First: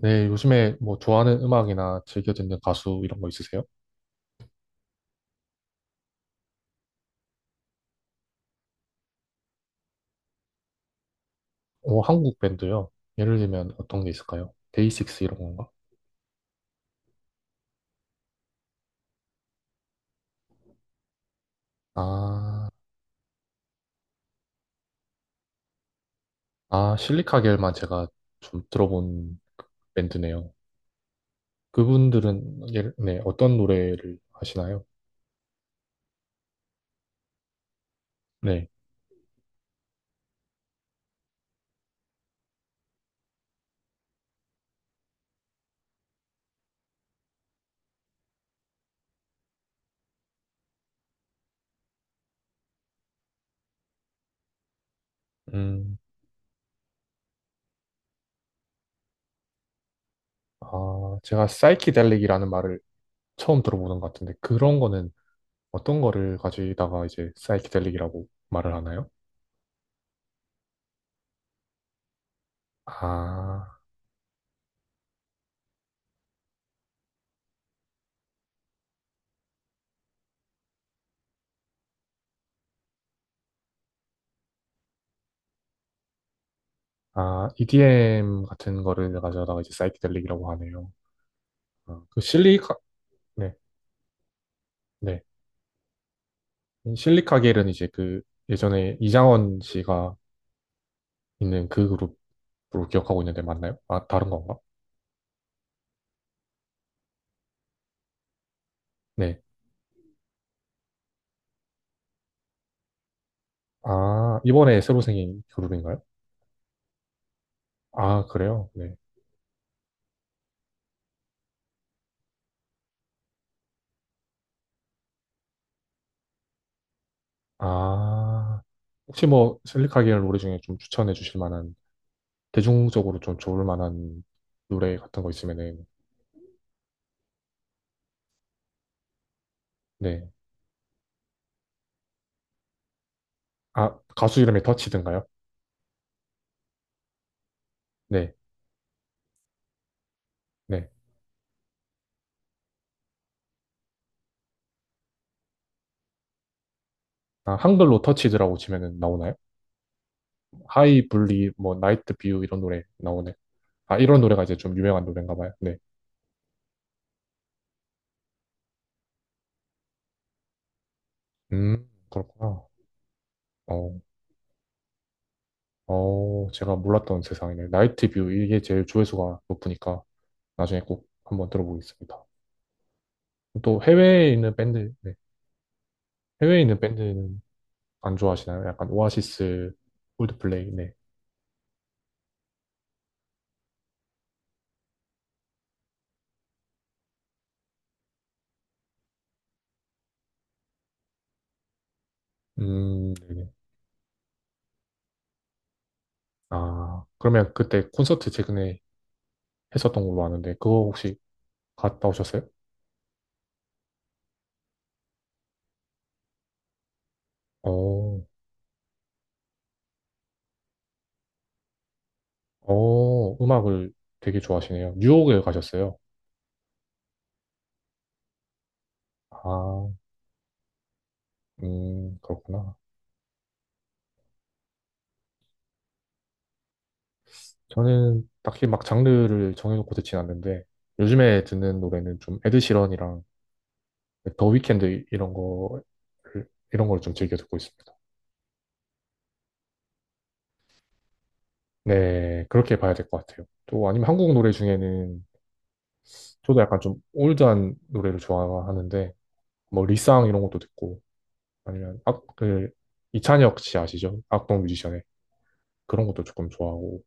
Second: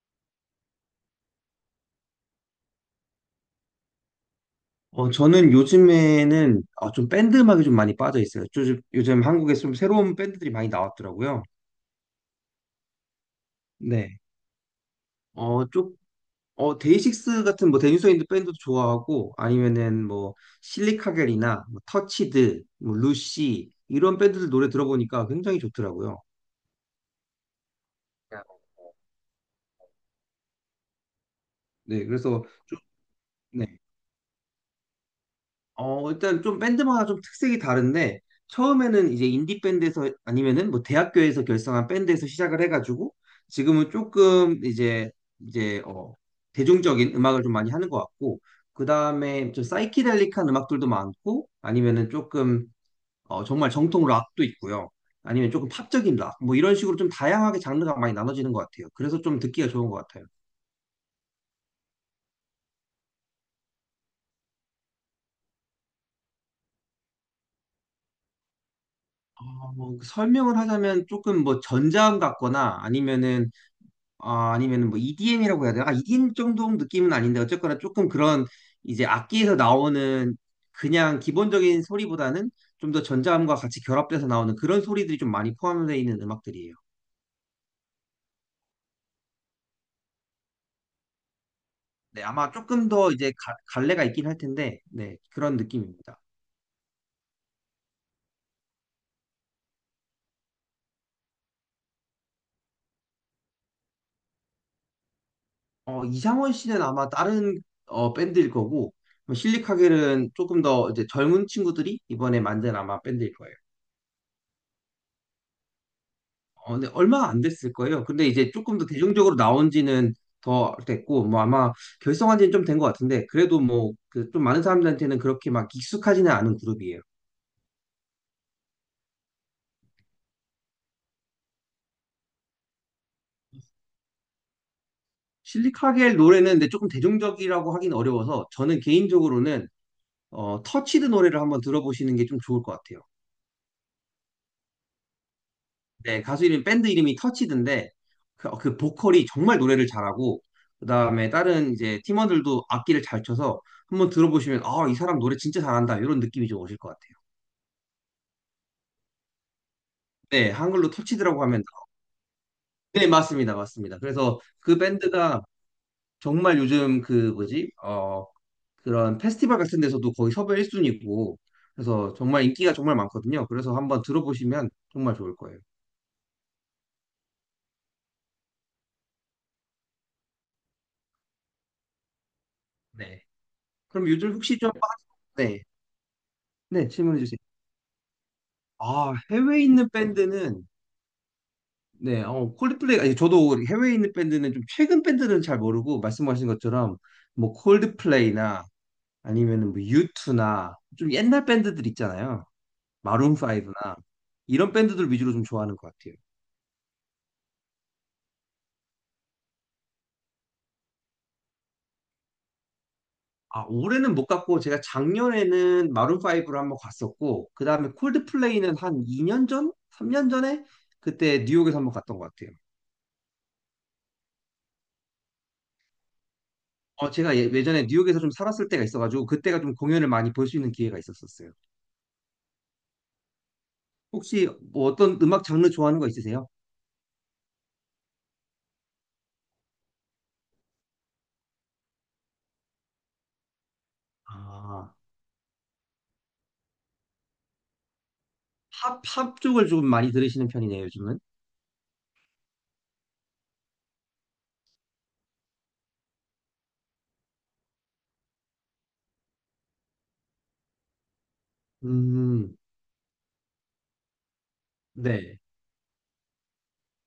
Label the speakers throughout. Speaker 1: 네, 요즘에 뭐 좋아하는 음악이나 즐겨 듣는 가수 이런 거 있으세요?
Speaker 2: 저는 요즘에는 좀 밴드 음악에 좀 많이 빠져 있어요. 요즘 한국에 좀 새로운 밴드들이 많이 나왔더라고요.
Speaker 1: 오, 한국 밴드요. 예를 들면 어떤 게
Speaker 2: 네.
Speaker 1: 있을까요? 데이식스 이런
Speaker 2: 어,
Speaker 1: 건가?
Speaker 2: 쪽, 데이식스 같은 뭐 데니소인드 밴드도 좋아하고 아니면은 뭐 실리카겔이나 뭐 터치드,
Speaker 1: 아,
Speaker 2: 뭐 루시 이런 밴드들 노래 들어보니까 굉장히 좋더라고요.
Speaker 1: 아, 실리카겔만 제가 좀 들어본 밴드네요.
Speaker 2: 네. 그래서
Speaker 1: 그분들은
Speaker 2: 좀,
Speaker 1: 예를, 네, 어떤
Speaker 2: 네.
Speaker 1: 노래를 하시나요?
Speaker 2: 일단 좀 밴드마다 좀 특색이 다른데,
Speaker 1: 네.
Speaker 2: 처음에는 이제 인디 밴드에서 아니면은 뭐 대학교에서 결성한 밴드에서 시작을 해가지고, 지금은 조금 이제 대중적인 음악을 좀 많이 하는 것 같고, 그 다음에 좀 사이키델릭한 음악들도 많고, 아니면은 조금, 정말 정통 락도 있고요. 아니면 조금
Speaker 1: 음,
Speaker 2: 팝적인 락, 뭐 이런 식으로 좀 다양하게 장르가 많이 나눠지는 것 같아요. 그래서 좀 듣기가 좋은 것 같아요.
Speaker 1: 아, 제가 사이키델릭이라는 말을 처음 들어보는 것 같은데 그런 거는 어떤 거를 가지다가 이제 사이키델릭이라고 말을 하나요?
Speaker 2: 뭐 설명을 하자면 조금 뭐 전자음 같거나 아니면은
Speaker 1: 아,
Speaker 2: 아니면 뭐 EDM이라고 해야 되나? EDM 정도 느낌은 아닌데 어쨌거나 조금 그런 이제 악기에서 나오는 그냥 기본적인 소리보다는 좀 더 전자음과 같이 결합돼서 나오는 그런 소리들이 좀 많이 포함되어 있는 음악들이에요.
Speaker 1: 아, EDM 같은 거를 가져다가 이제 사이키델릭이라고 하네요. 아, 그
Speaker 2: 네, 아마
Speaker 1: 실리카,
Speaker 2: 조금 더 이제
Speaker 1: 네,
Speaker 2: 갈래가 있긴 할 텐데, 네,
Speaker 1: 네.
Speaker 2: 그런 느낌입니다.
Speaker 1: 이 실리카겔은 이제 그 예전에 이장원 씨가 있는 그 그룹으로 기억하고 있는데 맞나요? 아, 다른 건가?
Speaker 2: 이상원 씨는 아마 다른 밴드일 거고, 뭐
Speaker 1: 네.
Speaker 2: 실리카겔은 조금 더 이제 젊은 친구들이 이번에 만든 아마 밴드일 거예요.
Speaker 1: 아, 이번에 새로 생긴 그룹인가요?
Speaker 2: 네, 얼마 안 됐을 거예요.
Speaker 1: 아,
Speaker 2: 근데 이제
Speaker 1: 그래요?
Speaker 2: 조금 더
Speaker 1: 네.
Speaker 2: 대중적으로 나온 지는 더 됐고, 뭐 아마 결성한 지는 좀 된 것 같은데, 그래도 뭐, 그 좀 많은 사람들한테는 그렇게 막 익숙하지는 않은 그룹이에요.
Speaker 1: 아, 혹시 뭐 실리카겔 노래 중에 좀 추천해 주실 만한, 대중적으로 좀 좋을 만한 노래 같은 거 있으면은,
Speaker 2: 실리카겔 노래는 근데 조금 대중적이라고 하긴 어려워서, 저는 개인적으로는,
Speaker 1: 네.
Speaker 2: 터치드 노래를 한번 들어보시는 게 좀 좋을 것 같아요.
Speaker 1: 아, 가수 이름이 더치든가요?
Speaker 2: 네, 가수 이름, 밴드 이름이 터치드인데,
Speaker 1: 네.
Speaker 2: 그, 그 보컬이 정말 노래를 잘하고, 그
Speaker 1: 네.
Speaker 2: 다음에 다른 이제 팀원들도 악기를 잘 쳐서 한번 들어보시면, 아, 이 사람 노래 진짜 잘한다, 이런 느낌이 좀 오실 것 같아요.
Speaker 1: 아, 한글로 터치드라고 치면은 나오나요?
Speaker 2: 네, 한글로
Speaker 1: 하이
Speaker 2: 터치드라고
Speaker 1: 블리
Speaker 2: 하면
Speaker 1: 뭐 나이트 뷰 이런 노래
Speaker 2: 네,
Speaker 1: 나오네.
Speaker 2: 맞습니다.
Speaker 1: 아,
Speaker 2: 맞습니다.
Speaker 1: 이런
Speaker 2: 그래서
Speaker 1: 노래가 이제 좀
Speaker 2: 그
Speaker 1: 유명한 노래인가
Speaker 2: 밴드가
Speaker 1: 봐요. 네.
Speaker 2: 정말 요즘 그 뭐지? 그런 페스티벌 같은 데서도 거의 섭외 1순위고
Speaker 1: 음,
Speaker 2: 그래서 정말
Speaker 1: 그렇구나.
Speaker 2: 인기가 정말 많거든요. 그래서
Speaker 1: 어,
Speaker 2: 한번 들어보시면 정말 좋을 거예요.
Speaker 1: 어, 제가 몰랐던 세상이네. 나이트 뷰 이게 제일 조회수가 높으니까 나중에 꼭 한번 들어보겠습니다.
Speaker 2: 네.
Speaker 1: 또
Speaker 2: 그럼
Speaker 1: 해외에
Speaker 2: 요즘
Speaker 1: 있는
Speaker 2: 혹시 좀
Speaker 1: 밴드, 네.
Speaker 2: 네.
Speaker 1: 해외에 있는
Speaker 2: 네, 질문해 주세요.
Speaker 1: 밴드는 안 좋아하시나요? 약간
Speaker 2: 아, 해외에
Speaker 1: 오아시스,
Speaker 2: 있는 밴드는
Speaker 1: 콜드플레이, 네.
Speaker 2: 네, 콜드플레이 아니 저도 해외에 있는 밴드는 좀 최근 밴드는 잘 모르고 말씀하신 것처럼 뭐 콜드플레이나 아니면은 뭐 유투나 좀 옛날 밴드들 있잖아요. 마룬
Speaker 1: 네네.
Speaker 2: 5나 이런 밴드들 위주로 좀 좋아하는 것 같아요.
Speaker 1: 아, 그러면 그때 콘서트 최근에 했었던 걸로 아는데 그거 혹시 갔다 오셨어요?
Speaker 2: 아, 올해는 못 갔고 제가 작년에는 마룬 5를 한번 갔었고 그다음에
Speaker 1: 어.
Speaker 2: 콜드플레이는 한 2년 전, 3년 전에 그때 뉴욕에서 한번 갔던 것 같아요.
Speaker 1: 어, 음악을 되게 좋아하시네요. 뉴욕에 가셨어요.
Speaker 2: 제가 예전에 뉴욕에서 좀 살았을 때가 있어가지고 그때가 좀
Speaker 1: 아,
Speaker 2: 공연을 많이 볼 수 있는 기회가 있었었어요.
Speaker 1: 그렇구나.
Speaker 2: 혹시 뭐 어떤 음악 장르 좋아하는 거 있으세요?
Speaker 1: 저는 딱히 막 장르를 정해놓고 듣진 않는데, 요즘에 듣는 노래는 좀 에드 시런이랑 더
Speaker 2: 아,
Speaker 1: 위켄드 이런 거, 이런 걸 좀 즐겨 듣고 있습니다.
Speaker 2: 팝 쪽을 좀 많이 들으시는 편이네요, 요즘은.
Speaker 1: 네, 그렇게 봐야 될 것 같아요. 또 아니면 한국 노래 중에는 저도 약간 좀 올드한 노래를 좋아하는데, 뭐 리쌍 이런 것도 듣고, 아니면 악,
Speaker 2: 음,
Speaker 1: 그, 이찬혁 씨 아시죠? 악동 뮤지션의
Speaker 2: 네.
Speaker 1: 그런 것도 조금 좋아하고,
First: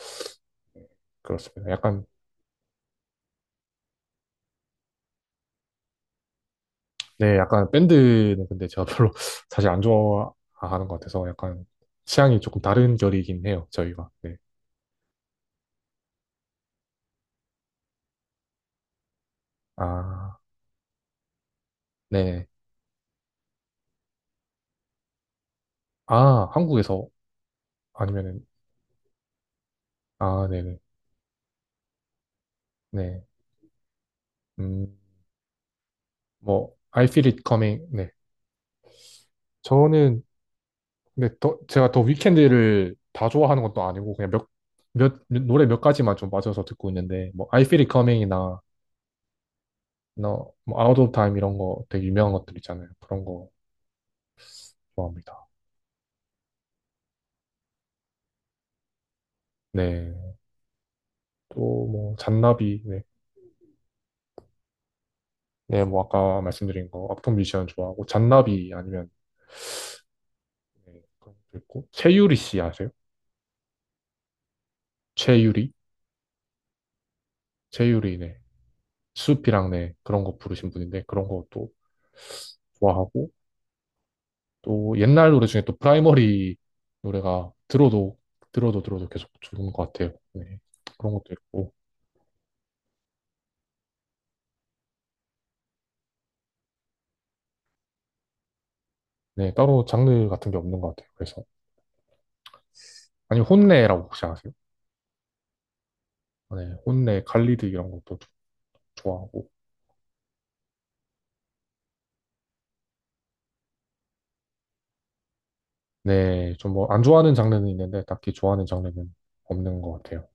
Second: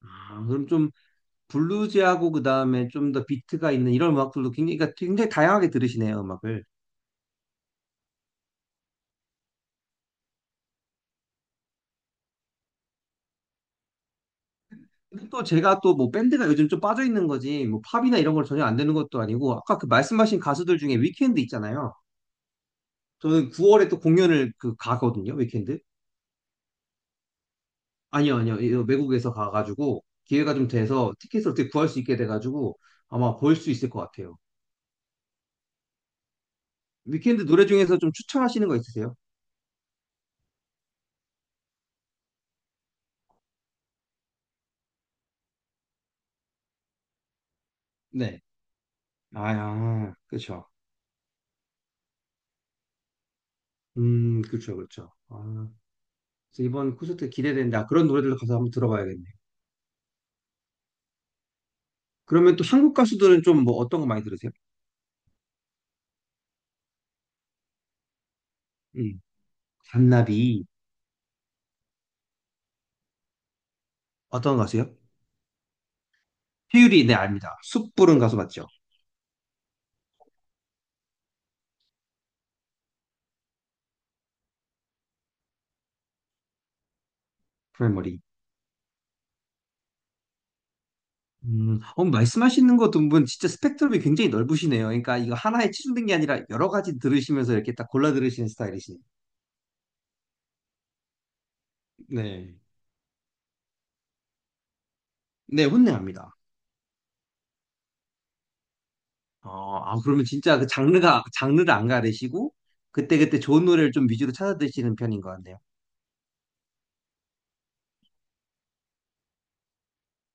Speaker 2: 아, 그럼 좀
Speaker 1: 그렇습니다. 약간,
Speaker 2: 블루지하고 그다음에 좀 더 비트가 있는 이런 음악들도 굉장히 그러니까 굉장히 다양하게 들으시네요, 음악을.
Speaker 1: 네, 약간 밴드는 근데 제가 별로 사실 안 좋아하는 것 같아서 약간 취향이 조금 다른 결이긴 해요, 저희가. 네.
Speaker 2: 근데 또 제가 또 뭐 밴드가 요즘 좀 빠져 있는 거지 뭐 팝이나 이런 걸 전혀 안 되는 것도 아니고 아까 그
Speaker 1: 아,
Speaker 2: 말씀하신 가수들 중에 위켄드 있잖아요.
Speaker 1: 네.
Speaker 2: 저는 9월에 또 공연을 그 가거든요, 위켄드.
Speaker 1: 아, 한국에서
Speaker 2: 아니요,
Speaker 1: 아니면은,
Speaker 2: 아니요. 이거 외국에서 가가지고
Speaker 1: 아,
Speaker 2: 기회가 좀
Speaker 1: 네네.
Speaker 2: 돼서 티켓을 어떻게 구할 수 있게 돼가지고
Speaker 1: 네.
Speaker 2: 아마 볼 수 있을 것 같아요.
Speaker 1: 음, 뭐, I Feel It
Speaker 2: 위켄드 노래
Speaker 1: Coming.
Speaker 2: 중에서
Speaker 1: 네.
Speaker 2: 좀 추천하시는 거 있으세요?
Speaker 1: 저는, 근데 더, 제가 더 위켄드를 다 좋아하는 것도 아니고 그냥 노래 몇 가지만 좀 빠져서 듣고 있는데, 뭐, I Feel It
Speaker 2: 네.
Speaker 1: Coming이나,
Speaker 2: 아, 아,
Speaker 1: 너,
Speaker 2: 그렇죠.
Speaker 1: 뭐, Out of Time 이런 거 되게 유명한 것들 있잖아요. 그런 거
Speaker 2: 그렇죠, 그렇죠.
Speaker 1: 좋아합니다.
Speaker 2: 그래서 이번 콘서트 기대된다. 그런 노래들도 가서 한번 들어봐야겠네.
Speaker 1: 네. 또 뭐
Speaker 2: 그러면 또
Speaker 1: 잔나비,
Speaker 2: 한국
Speaker 1: 네.
Speaker 2: 가수들은 좀 뭐 어떤 거 많이 들으세요?
Speaker 1: 네, 뭐 아까 말씀드린 거 악동 뮤지션 좋아하고 잔나비 아니면
Speaker 2: 음, 잔나비
Speaker 1: 네, 그런 것도 있고 최유리 씨 아세요?
Speaker 2: 어떤 가수요?
Speaker 1: 최유리?
Speaker 2: 태율이 네 압니다. 숯
Speaker 1: 최유리,
Speaker 2: 부른 가수
Speaker 1: 네.
Speaker 2: 맞죠?
Speaker 1: 수피랑 네, 그런 거 부르신 분인데 그런 것도 좋아하고 또 옛날 노래 중에 또 프라이머리 노래가 들어도
Speaker 2: 프라이머리.
Speaker 1: 들어도 들어도 계속 좋은 것 같아요. 네. 그런 것도 있고
Speaker 2: 말씀하시는 거 두분 진짜 스펙트럼이 굉장히 넓으시네요. 그러니까 이거 하나에 치중된 게 아니라 여러 가지 들으시면서 이렇게 딱 골라 들으시는 스타일이시네요.
Speaker 1: 네, 따로 장르 같은 게 없는 것 같아요. 그래서
Speaker 2: 네.
Speaker 1: 아니 혼내라고 혹시 아세요?
Speaker 2: 네, 혼내합니다.
Speaker 1: 네, 혼내 갈리드 이런 것도 좋아하고
Speaker 2: 그러면 진짜 그 장르가 장르를 안 가리시고 그때그때 좋은 노래를 좀 위주로 찾아 드시는 편인 것 같네요.
Speaker 1: 네, 좀 뭐 안 좋아하는 장르는 있는데 딱히 좋아하는 장르는 없는 것 같아요.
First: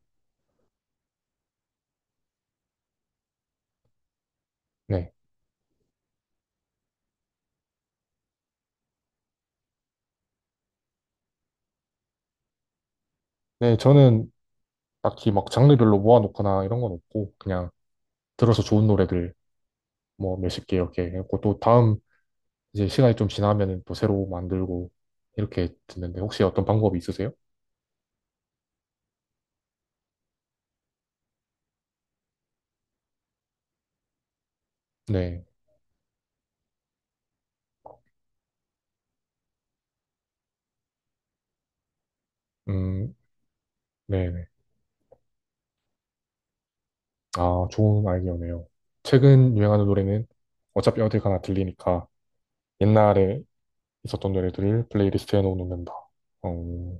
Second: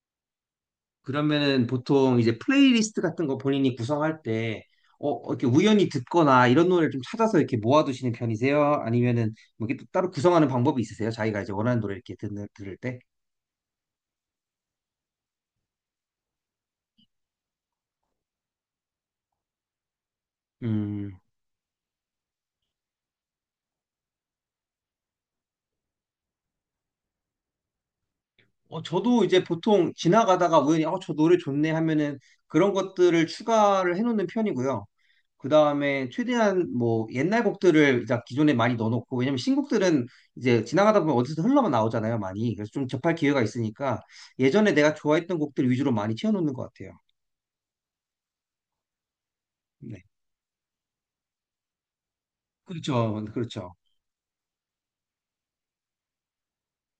Speaker 2: 그러면은 보통 이제 플레이리스트 같은 거 본인이 구성할 때,
Speaker 1: 네.
Speaker 2: 이렇게 우연히 듣거나 이런 노래를 좀 찾아서 이렇게 모아두시는 편이세요? 아니면은 뭐 이렇게 또 따로 구성하는 방법이 있으세요? 자기가 이제 원하는 노래 이렇게 듣는, 들을 때?
Speaker 1: 네, 저는 딱히 막 장르별로 모아놓거나 이런 건 없고 그냥 들어서 좋은 노래들 뭐 몇십 개 이렇게
Speaker 2: 음,
Speaker 1: 해놓고 또 다음 이제 시간이 좀 지나면은 또 새로 만들고 이렇게 듣는데 혹시 어떤 방법이 있으세요?
Speaker 2: 저도 이제 보통 지나가다가 우연히, 저 노래 좋네 하면은 그런 것들을 추가를 해놓는 편이고요.
Speaker 1: 네.
Speaker 2: 그 다음에 최대한 뭐 옛날 곡들을 이제 기존에 많이 넣어놓고 왜냐면 신곡들은 이제 지나가다 보면 어디서 흘러만 나오잖아요 많이 그래서 좀
Speaker 1: 음,
Speaker 2: 접할 기회가 있으니까
Speaker 1: 네, 네.
Speaker 2: 예전에 내가 좋아했던 곡들 위주로 많이 채워놓는 것 같아요.
Speaker 1: 아, 좋은 아이디어네요. 최근 유행하는
Speaker 2: 네.
Speaker 1: 노래는 어차피 어딜 가나 들리니까
Speaker 2: 그렇죠,
Speaker 1: 옛날에
Speaker 2: 그렇죠.
Speaker 1: 있었던 노래들을 플레이리스트에 넣어놓는다. 어,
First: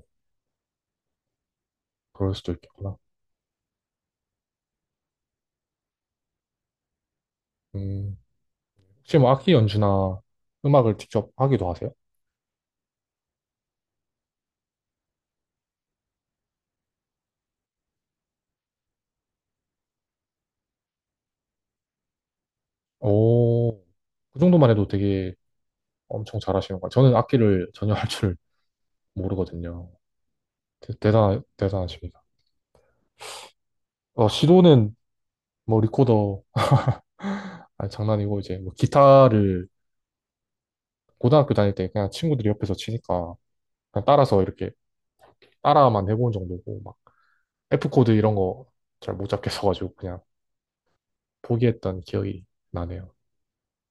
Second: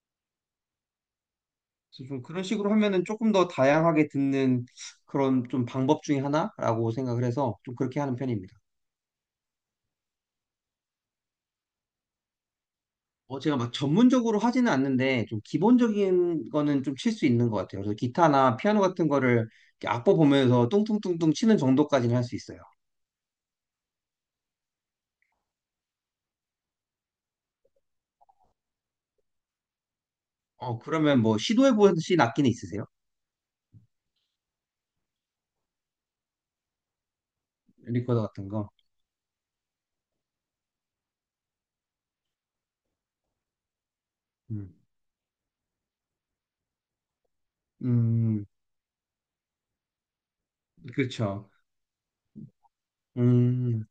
Speaker 2: 그래서 좀
Speaker 1: 그럴
Speaker 2: 그런
Speaker 1: 수도
Speaker 2: 식으로
Speaker 1: 있겠구나.
Speaker 2: 하면은 조금 더 다양하게 듣는 그런 좀 방법 중에 하나라고 생각을 해서 좀 그렇게 하는
Speaker 1: 음.
Speaker 2: 편입니다.
Speaker 1: 혹시 뭐 악기 연주나 음악을 직접 하기도 하세요?
Speaker 2: 제가 막 전문적으로 하지는 않는데 좀 기본적인 거는 좀 칠 수 있는 것 같아요. 그래서 기타나 피아노 같은 거를 이렇게 악보 보면서 뚱뚱뚱뚱 치는 정도까지는 할 수 있어요.
Speaker 1: 오, 그 정도만 해도 되게 엄청 잘하시는 거예요. 저는 악기를 전혀 할 줄 모르거든요.
Speaker 2: 그러면 뭐 시도해 보신
Speaker 1: 대단하십니다.
Speaker 2: 악기는 있으세요?
Speaker 1: 어, 시도는 뭐 리코더, 아니,
Speaker 2: 리코더
Speaker 1: 장난이고
Speaker 2: 같은
Speaker 1: 이제
Speaker 2: 거.
Speaker 1: 뭐 기타를 고등학교 다닐 때 그냥 친구들이 옆에서 치니까 그냥 따라서 이렇게
Speaker 2: 음,
Speaker 1: 따라만 해본 정도고 막 F 코드 이런
Speaker 2: 음,
Speaker 1: 거 잘 못 잡겠어가지고 그냥
Speaker 2: 그렇죠.
Speaker 1: 포기했던 기억이 나네요.
Speaker 2: 음,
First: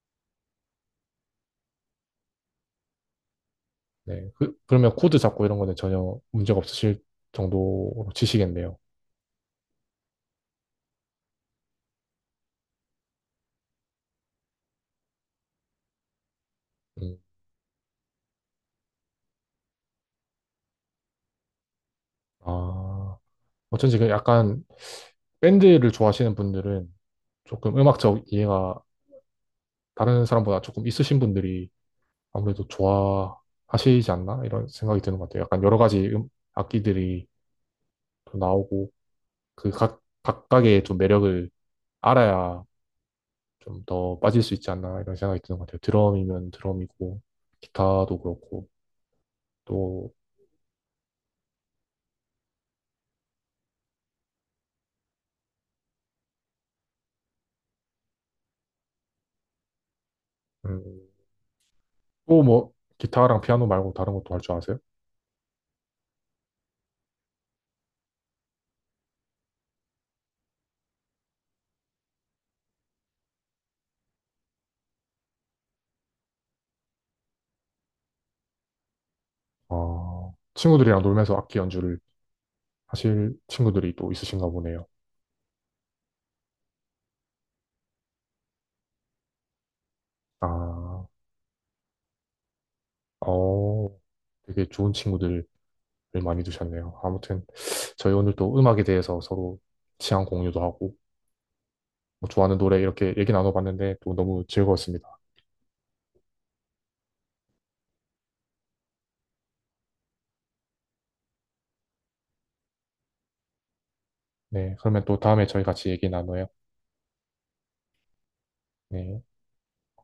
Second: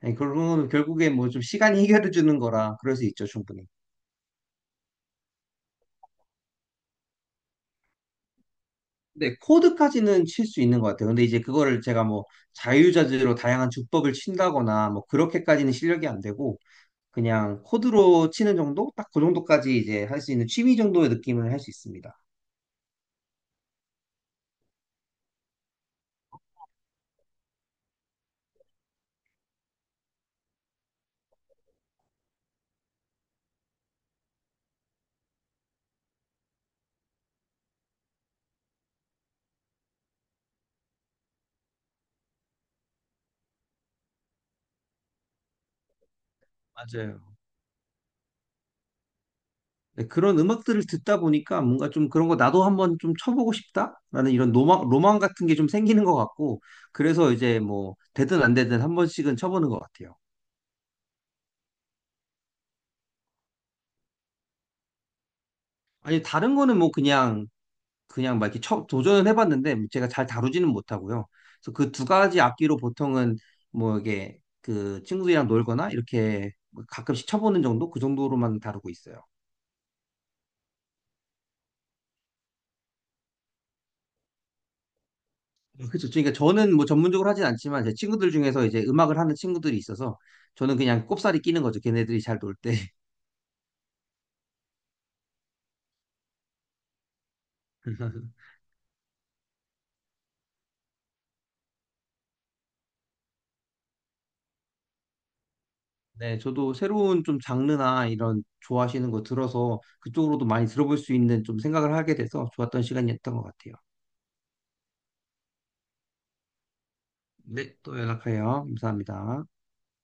Speaker 2: 아니, 그러면 결국에 뭐 좀 시간이 해결해 주는 거라 그럴 수 있죠, 충분히.
Speaker 1: 네, 그러면 코드 잡고 이런 거는 전혀 문제가 없으실 정도로 치시겠네요.
Speaker 2: 근데 코드까지는 칠 수 있는 것 같아요. 근데 이제 그거를 제가 뭐 자유자재로 다양한 주법을 친다거나 뭐 그렇게까지는 실력이 안 되고
Speaker 1: 음,
Speaker 2: 그냥 코드로 치는 정도? 딱 그 정도까지 이제 할 수 있는 취미 정도의 느낌을 할 수 있습니다.
Speaker 1: 아, 어쩐지 그 약간 밴드를 좋아하시는 분들은 조금 음악적 이해가 다른 사람보다 조금 있으신 분들이 아무래도 좋아하시지 않나? 이런 생각이 드는 것 같아요. 약간 여러 가지 악기들이 또 나오고 그 각각의 좀 매력을 알아야 좀 더 빠질 수 있지 않나? 이런 생각이 드는 것 같아요. 드럼이면 드럼이고,
Speaker 2: 맞아요.
Speaker 1: 기타도 그렇고,
Speaker 2: 네,
Speaker 1: 또,
Speaker 2: 그런 음악들을 듣다 보니까 뭔가 좀 그런 거 나도 한번 좀 쳐보고 싶다라는 이런 로망, 로망 같은 게 좀 생기는 것 같고, 그래서 이제 뭐, 되든 안 되든 한 번씩은 쳐보는 것 같아요.
Speaker 1: 음, 또 뭐, 기타랑 피아노 말고 다른 것도 할 줄 아세요?
Speaker 2: 아니, 다른 거는 뭐 그냥, 그냥 막 이렇게 쳐, 도전을 해봤는데 제가 잘 다루지는 못하고요. 그래서 그 두 가지 악기로 보통은 뭐 이게 그 친구들이랑 놀거나 이렇게 가끔씩 쳐보는 정도? 그 정도로만 다루고 있어요.
Speaker 1: 아, 친구들이랑 놀면서 악기 연주를 하실 친구들이 또 있으신가 보네요.
Speaker 2: 그렇죠. 그러니까 저는 뭐 전문적으로 하진 않지만 제 친구들 중에서 이제 음악을 하는 친구들이 있어서 저는
Speaker 1: 아,
Speaker 2: 그냥 꼽사리 끼는 거죠. 걔네들이 잘 놀 때.
Speaker 1: 어, 되게 좋은 친구들을 많이 두셨네요. 아무튼 저희 오늘 또 음악에 대해서 서로 취향 공유도 하고 뭐 좋아하는 노래 이렇게 얘기 나눠봤는데 또 너무 즐거웠습니다.
Speaker 2: 네, 저도 새로운 좀 장르나 이런 좋아하시는 거 들어서 그쪽으로도 많이 들어볼 수 있는 좀 생각을 하게 돼서 좋았던 시간이었던 것 같아요.
Speaker 1: 네, 그러면 또 다음에 저희 같이 얘기 나눠요.
Speaker 2: 네, 또 연락해요.
Speaker 1: 네.
Speaker 2: 감사합니다.